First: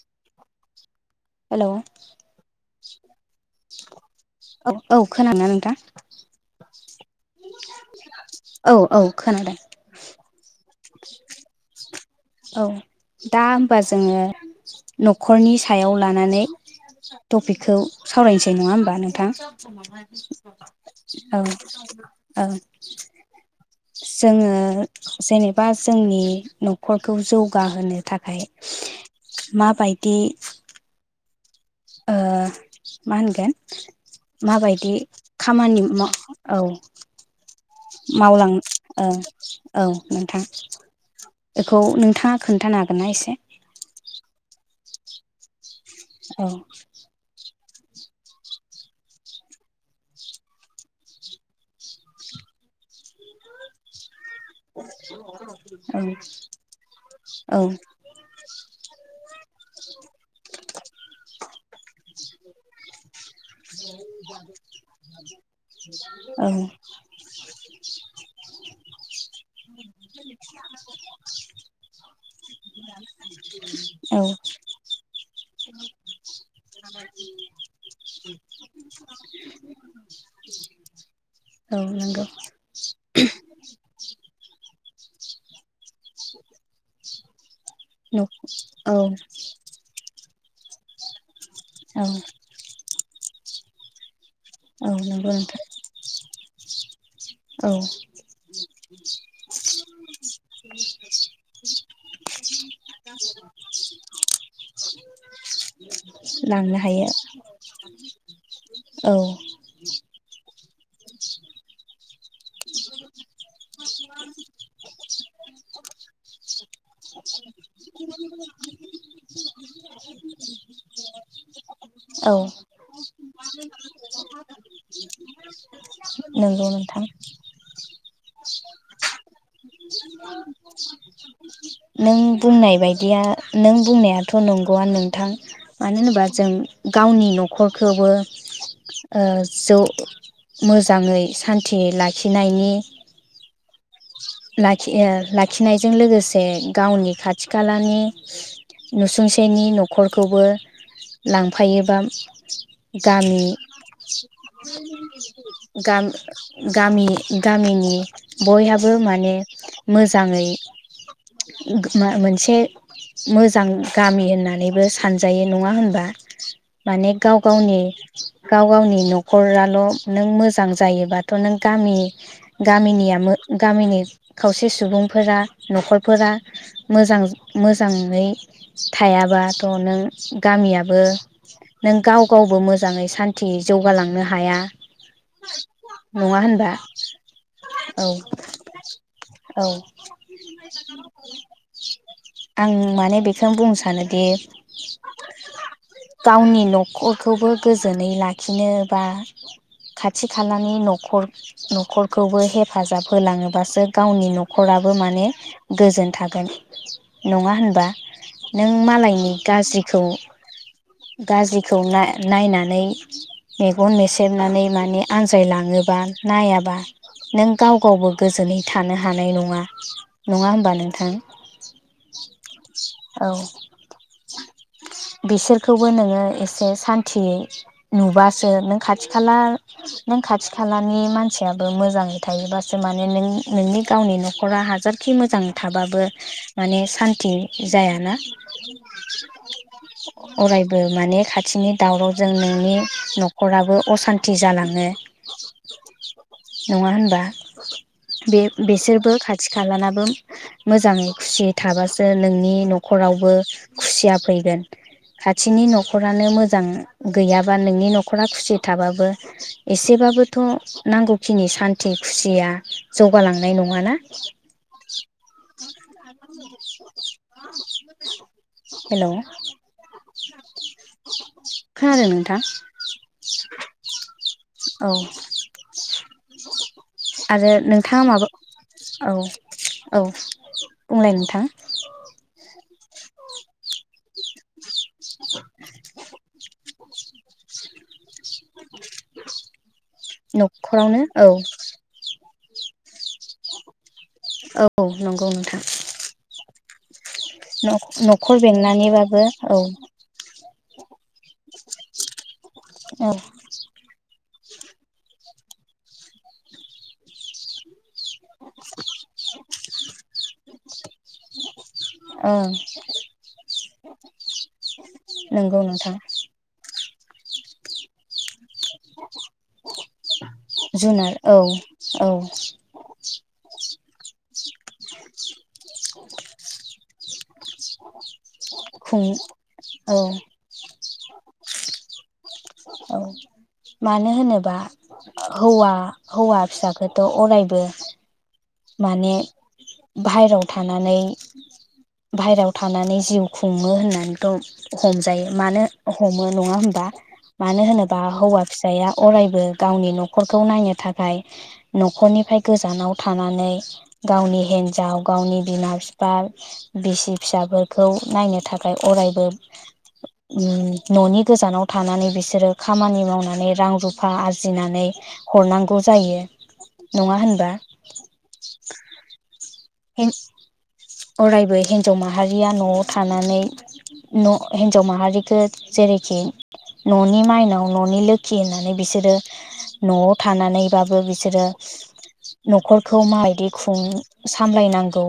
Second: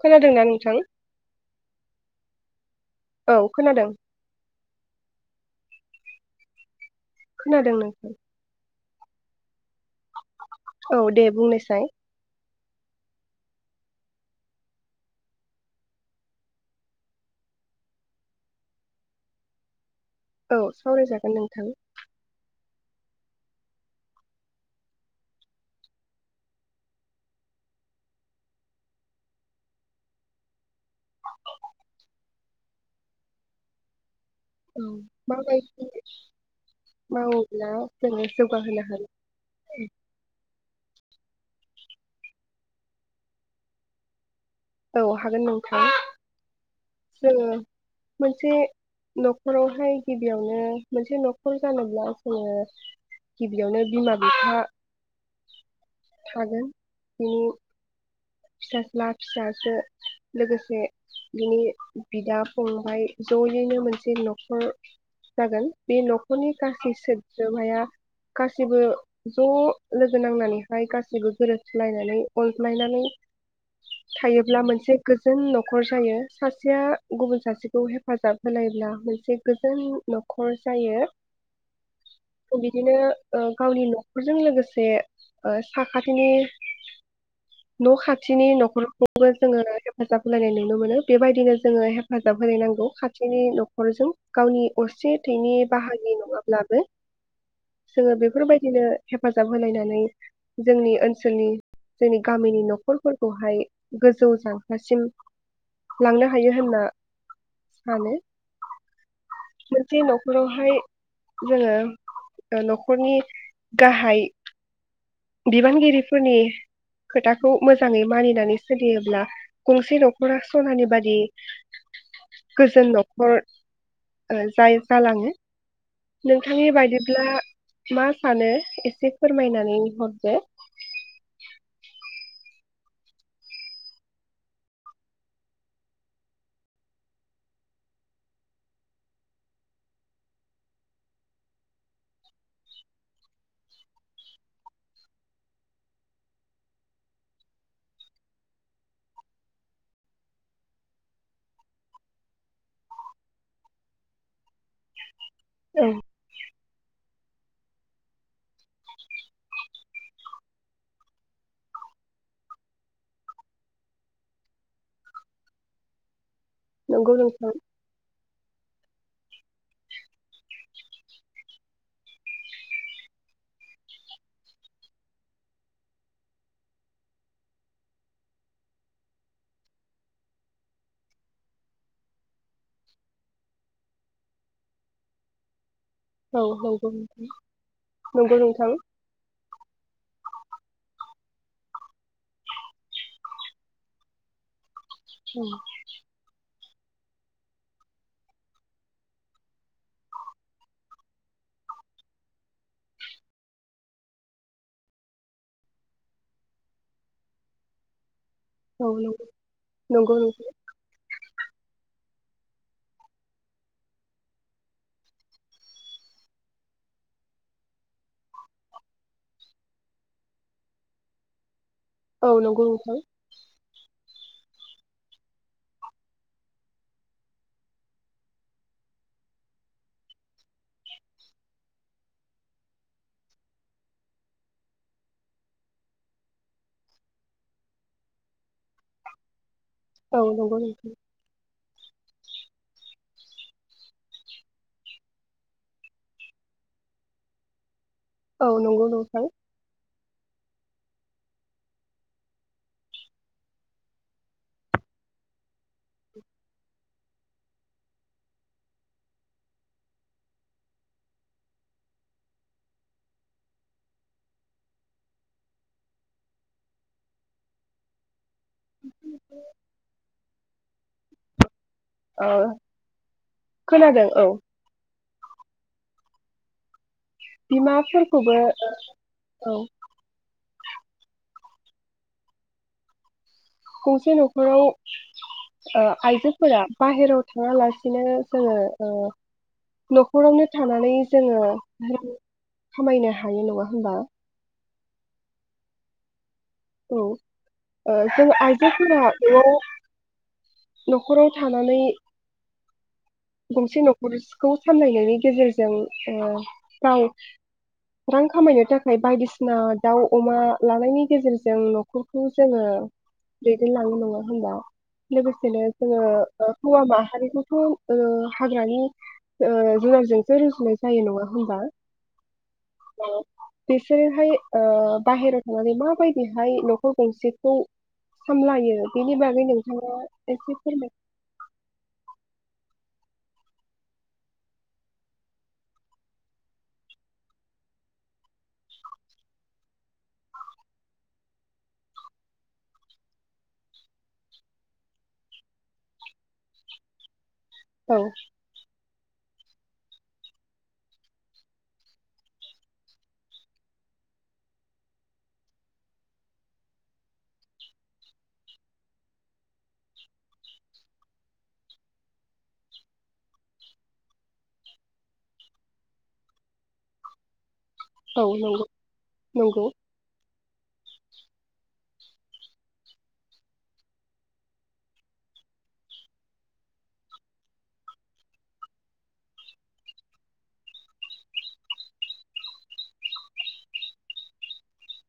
खोनादों ना नोंथां। हेलौ औ खोनादों औ औ खोनाना नोंथां। खोनादों नोंथां। औ औ खोनादों। औ दे बुंनोसै औ दा हबा जोङो न'खरनि सायाव लानानै टपिकखौ सावरायनोसै नङा होमबा नोंथां औ सावरायजागोन नोंथां जोंङो जेनेबा जोंनि नखर नखरखौ जौगाहोनो थाखाय माबायदि ओ मा होनगोन औ माबायदि खामानि माबायदि माव औ मावोब्ला जोङो मावलां जौगाहोनो हागोन औ औ नोंथां बेखौ नोंथाङा खोन्थानो हागोन ना एसे औ हागोन नों औ मोनसे न'खरावहाय गिबियावनो मोनसे न'खर जानोब्ला जोंङो गिबियावनो बिमा बिफा औ थागोन बिनि औ [unintelligible] फिसाज्ला फिसाजो लोगोसे बिनि बिदा फंबाय जयैनो मोनसे न'खर जागोन बे औ न'खरनि गासै सोद्रोमाया गासैबो ज लोगो नांनानैहाय गासैबो गोरोबस्लायनानै अनज्लायनानै औ थायोब्ला मोनसे गोजोन न'खर जायो सानसे सासेया गुबुन सासेखौ हेफाजाब होलायब्ला मोनसे गोजोन न'खर जायो औ नंगौ बिदिनो गावनि न'खरजों लोगोसे साखाथिनि खाथिनि औ न'खरखौबो जोङो हेफाजाब होलायनाय नुनो मोनो बेबायदिनो जोङो औ हेफाजाब होनो नांगौ खाथिनि न'खरजों गावनि औ असे नंगौ थैनि नोंथां बाहागि नङाब्लाबो औ जोङो बेफोरबायदिनो हेफाजाब होलायनानै जोंनि ओनसोलनि जोंनि गामिनि न' न'खरफोरखौहाय गोजौ जांख्लासिम लांनो हायो होनना सानो औ मोनसे न'खराव बेवहाय जोङो ओ न'खरनि गाहाय बिबानगिरिफोरनि खोथाखौ मोजाङै मानिनानै सोलियोब्ला गंसे न'खरा सनानि बादि औ गोजोन न'खर ओ जाय [unintelligible] जालाङो। नंगौ नोंथांनि नोंथां बायदिब्ला मा सानो एसे फोरमायनानै हरदो। नों बुंनाय बायदिया नों बुंनायाथ' नंगौयानो नोंथां मानो होनोबा जों गावनि न'खरखौबो ओ जौ मोजाङै सान्थि लाखिनायनि लाखि ओ लाखिनायजों लोगोसे गावनि खाथि खालानि नुसुंसेनि न'खरखौबो लांफायोबा गामि औ गाम गामि गामिनि बयहाबो मा ने मोजाङै मोनसे मोजां गामि होननानैबो सानजायो नङा होनबा? माने नंगौ गाव नोंथां गावनि गाव गावनि न'खराल' नों मोजां जायोबाथ' नों गामि गामिनिया गामिनि खावसे सुबुंफोरा न'खर फोरा मोजां मोजाङै थायाबाथ' नों गामियाबो नों गाव गावबो मोजाङै सान्थि जौगालांनो हाया। नङा औ होनबा? नंगौ नोंथां नंगौ नोंथां आं माने बेखौनो बुंनो सानोदि औ गावनि न खर'खौबो गोजोनै लाखिनो बा खाथि खालानि न'खर न'खरखौबो हेफाजाब होलाङोबासो गावनि न'खराबो माने गोजोन थागोन नङा होनबा? नों मालायनि गाज्रिखौ नंगौ नंगौ नोंथां गाज्रिखौ नाय नायनानै मेगन मेसेबनानै माने आनजायलाङोबा नायाबा नों गाव गावबो गोजोनै थानो हानाय नङा। नङा होमबा नोंथां? औ नंगौ नोंथां औ। बिसोरखौबो नोङो एसे सान्थियै नुबासो नों खाथि खाला नों खाथि खालानि मानसियाबो मोजाङै थायोबासो माने नों नोंनि गावनि न'खरा हाजार खि मोजां थाबाबो माने सान्थि जायाना। औ नंगौ अरायबो नोंथां माने खाथिनि दावरावजों नोंनि न'खराबो असान्थि जालाङो नङा होनबा? बे औ नंगौ बेसोरबो नोंथां खाथि खा ब्लाबो मोजाङै खुसियै थाबासो नोंनि न'खरावबो खुसिया फैगोन खाथिनि न'खरानो मोजां गैयाबा नोंनि न'खरा खुसियै थाबाबो एसेबाबोथ' नांगौखिनि सान्थि खुसिया जौगालांनाय नङाना। [inaudible] हेल' खोनादों ओ नोंथां? [inaudible] खोनादों औ आरो नोंथाङा माबा बिमाफोरखौबो औ। औ। बुंलाय नोंथां। गंसे नखराव ओ आइजोफोरा बाहेराव थाङालासिनो जोङो ओ न'खरावनो थानानै जोङो खामायनो हायो नङा होनबा? औ नंगौ नोंथां। औ ओ जों न'खर आइजोफोरा बेंनानैबाबो बेयाव औ न'खराव थानानै औ गसे नखरस खौ सामलायनायनि गेजेरजों ओ गाव रां खामायनो थाखाय बायदिसिना दाउ अमा लानायनि गेजेरज जों ल' न'खरखौ ओं जोङो ए लाङो नङा होमबा? नंगौ लोगोसेनो नोंथां जोङो ओ हौवाबा [unintelligible] ओ हाग्रानि ओ जुनारजों जुनार औ औ बिसोरोहाय ओ बाहेरायाव थांनानै माबायदिहाय न'खर गंसेखौ सामलायो खुं बेनि बागै नोंथाङा औ एसे फोरमाय औ मानो होनोबा हौवा हौवा फिसाखोथ' अरायबो माने बाहेरायाव थानानै बाहेरायाव थानानै जिउ खुङो होननानैथ' हमजायो मानो हमो नङा होमबा? मानो औ होनोबा हौवा फिसाया अरायबो गावनि न'खरखौ नायनो थाखाय न'खरनिफ्राय गोजानाव था थानानै गावनि हिन्जाव गावनि बिमा बिफा बिसि फिसाफोरखौ नायनो थाखाय अरायबोओ उम न'नि गोजानाव थानानै बिसोरो खामानि मावनानै रां रुफा आरजिनानै हरनांगौ जायो नङा होनबा? औ नंगौ नंगौ। ए अरायबो हिन्जाव माहारिया न'आव थानानै न' हिन्जाव माहारिखौ जेरैखि न'नि माइनाव न'नि लोखि होननानै बिसोरो न'आव थानानैबाबो बिसोरो न'खरखौ माबायदि खुं सामलायनांगौ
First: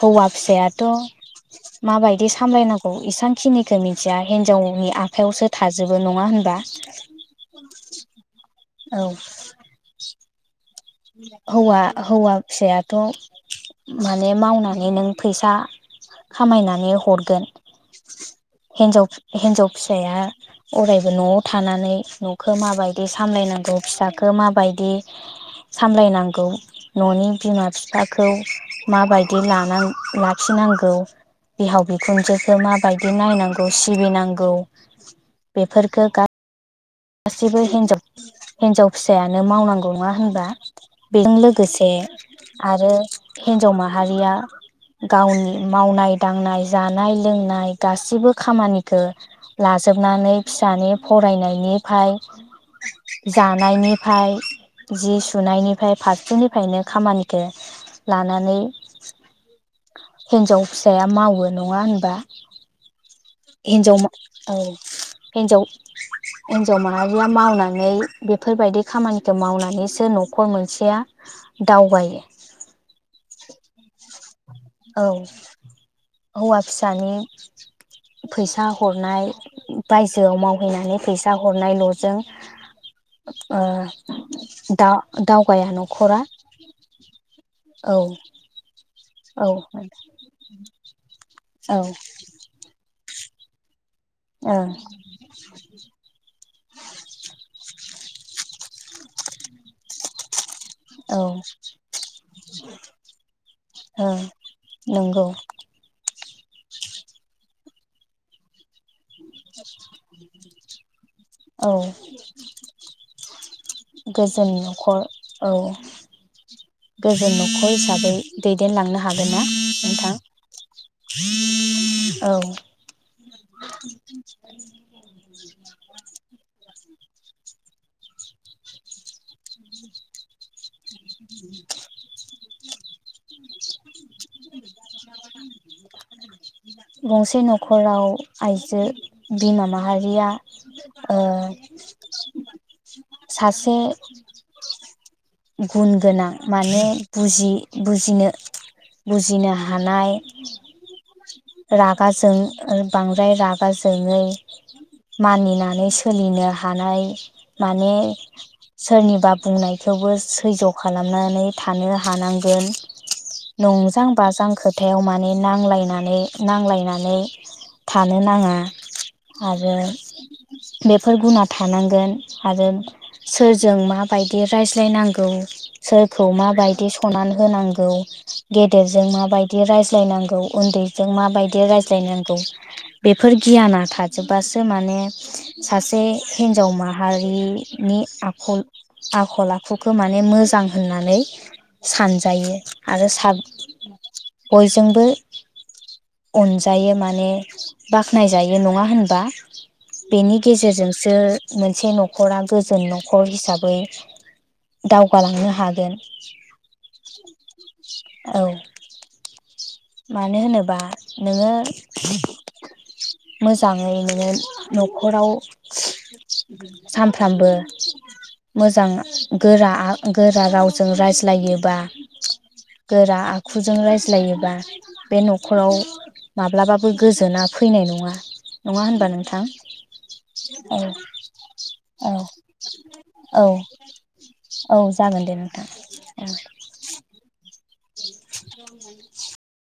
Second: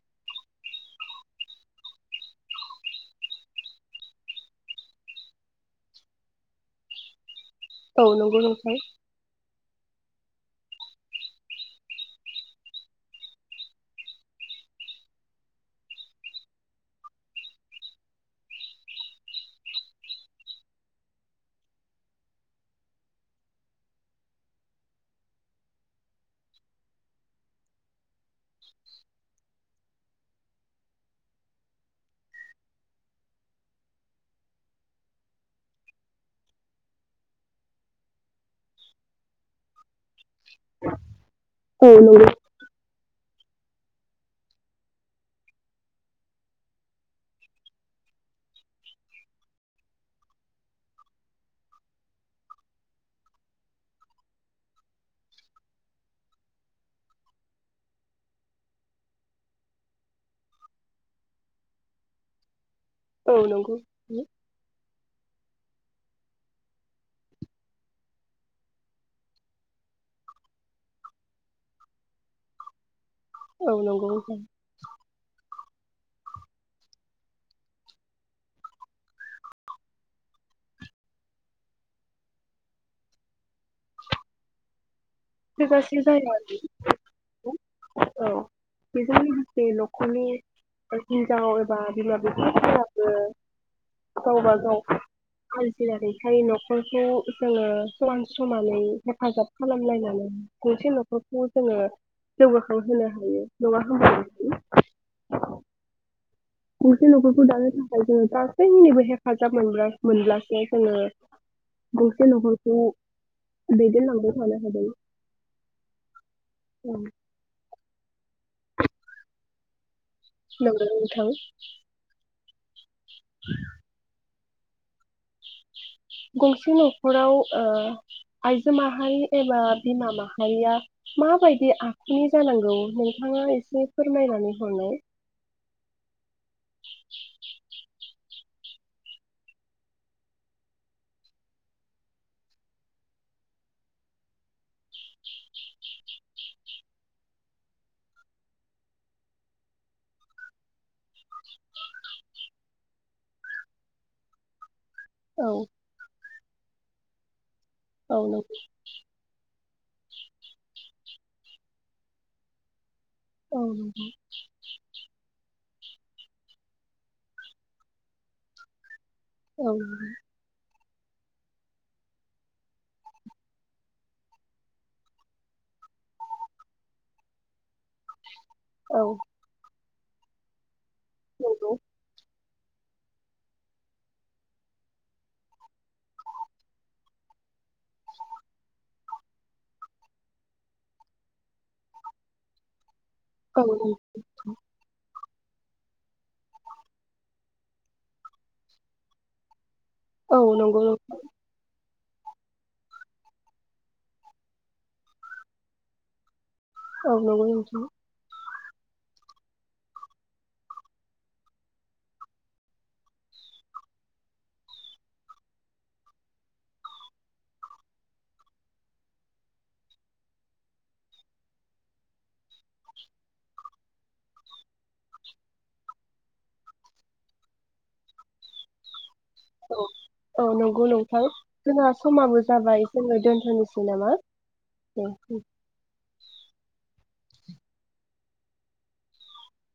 हौवा फिसायाथ' माबायदि सामलायनांगौ इसांखिनिखौ मिथिया हिनजावनि आखायावसो थाजोबो नङा होनबा। औ नोंगौ नोंथां औ [inaudible] हौवा हौवा फिसायाथ' माने मावनानै नों फैसा खामायनानै हरगोन हिनजाव हिन्जाव फिसाया अरायबो न'आव थानानै न'खौ माबायदि सामलायनांगौ फिसाखौ माबायदि सामलायनांगौ न'नि बिमा बिफाखौ माबायदि लानां लाखिनांगौ बिहाव बिखुनजोखौ माबायदि नायनांगौ सिबिनांगौ बेफोरखौ गा सिबो हेनजाव-हिन्जाव फिसायानो मावनांगौ नङा होनबा। बेजों लोगोसे औ नंगौ आरो हिन्जाव माहारिया गावनि मावनाय-दांनाय, जानाय- लोंनाय गासिबो खामानिखौ लाजोबनानै फिसानि फरायनायनि फ्राय जानायनिफ्राय जि सुनायनिफ्राय फारसेनिफ्रायनो खामानिखौ लानानै हिन्जाव फिसाया मावो नङा होनबा औ नंगौ हिन्जाव मा औ हिन्जाव हिन्जाव माहारिया मावनानै बेफोरबायदि खामानिखौ मावनानैसो न'खर मोनसेया दावगायो। औ नंगौ नोंथां औ हौवा फिसानि फैसा हरनाय बायजोआव मावहैनानै फैसा हरनायल'जों ओ दा दावगाया थोजासे न'खरा जाया औ बेजोंनो औ जि न'खरनि ओ हिनजाव औ एबा ओ बिमा बिफाफोरा [unintelligible] गावबा गाव मानसि जानायखाय न' खर'खौ जोङो समान समानै हेफाजाब खालामलायनानै [inaudible] गसे औ न'खरखौ जोङो जौगाखांहोनो हायो नङा ओ होनबा नंगौ नोंथां गंसे न'खरखौ दानो थाखाय जोङो गासैैबो हे फाजाब मोनब्ला मोनब्लासो जोङो औ गंसे न'खरखौ दैदेनलांबाय गोजोन थानो हादों न'खर औ गोजोन न'खर हिसा बै दैदेनलांनो हागोन ना नोंथां? नोंगौ नोंथां औ [inaudible] गंसे न'खराव ओ आइजो माहारि एबा बिमा माहारिया माबायदि आखुनि जानांगौ नोंथाङा एसे फोरमायनानै हरनाय गंसे न'खराव आइजो बिमा माहारिया ओ सासे गुन गोनां माने बुजि बुजिनो बुजिनो हानाय रागा जों ओ बांद्राय रागा जोंङै औ मानिनानै सोलिनो हानाय माने औ नंगौ सोरनिबा बुंनाय थेवबो सैज' खालामनानै थानो हानांगोन औ नंजां नंगौ बाजां खोथायाव मा ने नांलायनानै नांलायनानै थानो नाङा औ आरो नंगौ बेफोर गुना थानांगोन आरो सोरजों माबायदि रायज्लायनांगौ सोरखौ माबायदि सनान होनांगौ औ गेदेरजों माबायदि रायज नायनांगौ उन्दै जों माबायदि नंगौ रायज्लायनांगौ बेफोर गियाना थाजोबबासो माने सासे हिन्जाव माहारिनि आखल आखल आखुखौ माने मोजां होननानै सानजायो आरो साब बयजोंबो [inaudible] अनजायो माने बाख्नायजायो नङा होनबा। बेनि औ नंगौ गेजेरजोंसो मोनसे न'ख रा गोजोन नखर हिसाबै दावगालांनो हागोन। औ नंगौ नोंथां औ मानो होनोबा नोङो मोजाङै नोङो न'खराव सानफ्रामबो मोजां गोरा आ गोरा रावजों रायज्लायोबा गोरा आखुजों रायज्लायोबा बे न'खराव माब्लाबाबो गोजोना फैनाय नङा नङा होनबा नों औ औ नंगौ नोंथां जोंहा औ समाबो जाबाय जोङो औ दोनथ'नोसै नामा औ दे जागोन दे ओम नोंथां औ दे